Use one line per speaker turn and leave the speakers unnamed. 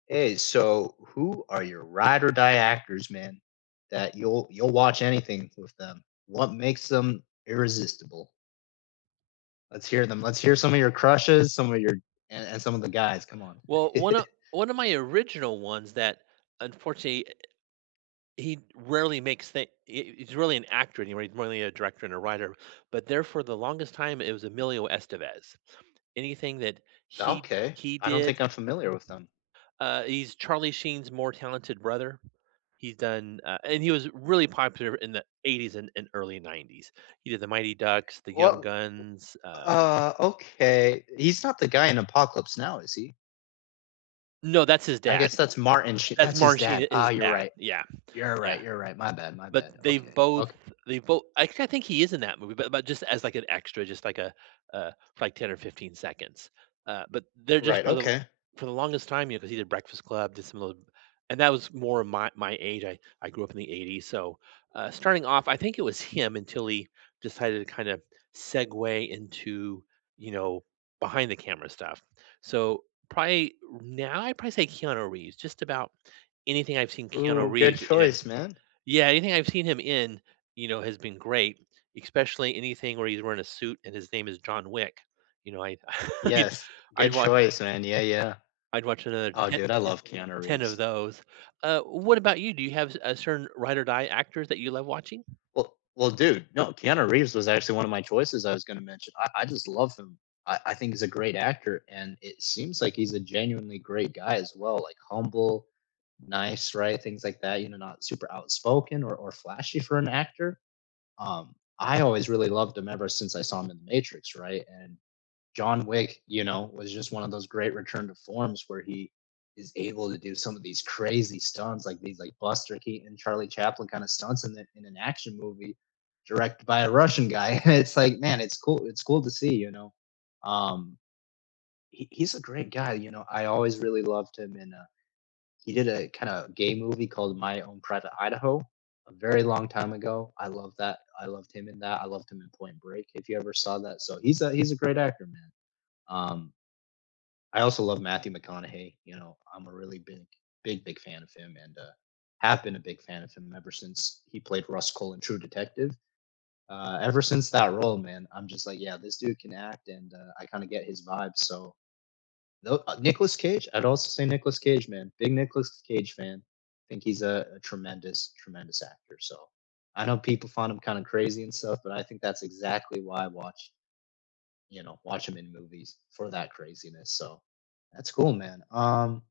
Hey, so who are your ride or die actors, man, that you'll you'll watch anything with them? What makes them irresistible? Let's hear them. Let's hear some of your crushes, some of your and and some of the guys. Come on.
Well, one of one of my original ones that, unfortunately, he rarely makes the he he's really an actor anyway. He's more than a director and a writer, but there for the longest time, it was Emilio Estevez. Anything that he
Okay.
he
I don't
did,
think I'm familiar with them.
uh, he's Charlie Sheen's more talented brother. He's done, uh, and he was really popular in the '80s and and early '90s. He did The Mighty Ducks, the Young
Well
Guns, uh
uh, okay. He's not the guy in Apocalypse now, is he?
No, that's his
I
dad.
guess that's Martin Sh
That's
that's his
Martin
dad.
Sheen,
Ah,
his
you're
dad.
right.
Yeah.
You're
Yeah,
right, you're right. My bad, my bad,
but they
okay,
both
okay.
they both I I think he is in that movie, but but just as, like, an extra, just like a a, like, 10 or 15 seconds, uh, but they're just
Right,
for the
okay.
for the longest time, you because he did Breakfast Club, did some of and that was more my my age. I I grew up in the '80s, so, uh, starting off, I think it was him until he decided to kind of segue into, you know, behind the camera stuff, so probably now, I'd probably say Keanu Reeves. Just about anything I've seen Keanu
Ooh, good
Reeves in
choice, man.
yeah. Anything I've seen him in, you know, has been great, especially anything where he's wearing a suit and his name is John Wick. You know, I I
Yes.
I'd
Good
watch
choice, man. Yeah, yeah.
I'd watch another
Oh,
10
dude, I love Keanu
10 of
Reeves.
those, uh, what about you? Do you have a certain ride or die actors that you love watching?
Well well, dude, no, Keanu Reeves was actually one of my choices I was gonna mention. I I just love him. I I think he's a great actor, and it seems like he's a genuinely great guy as well, like, humble, nice, right? Things like that, not super outspoken or or flashy for an actor, um, I always really loved him ever since I saw him in The Matrix, right? And John Wick, you know, was just one of those great return to forms where he is able to do some of these crazy stunts, like, these, like, Buster Keaton and Charlie Chaplin kinda stunts in an action movie directed by a Russian guy. It's like, man, it's cool It's cool to see, you know, um, he he's a great guy, you know, I always really loved him in, uh, he did a kinda gay movie called My Own Private Idaho a very long time ago. I love that. I loved him in that. I loved him in Point Break, if you ever saw that, so he's a he's a great actor, man, um I also love Matthew McConaughey, you know, I'm a really big big big fan of him and, uh, have been a big fan of him ever since he played Rust Cohle in True Detective, uh, ever since that role, man, I'm just like, yeah, this dude can act and, uh, I kinda get his vibe, so No, uh, Nicholas Cage, I'd also say Nicholas Cage, man, big Nicholas Cage fan. I think he's a a tremendous tremendous actor, so I know people find him kinda crazy and stuff, but I think that's exactly why I watch you know, watch him in movies for that craziness, so that's cool, man. Um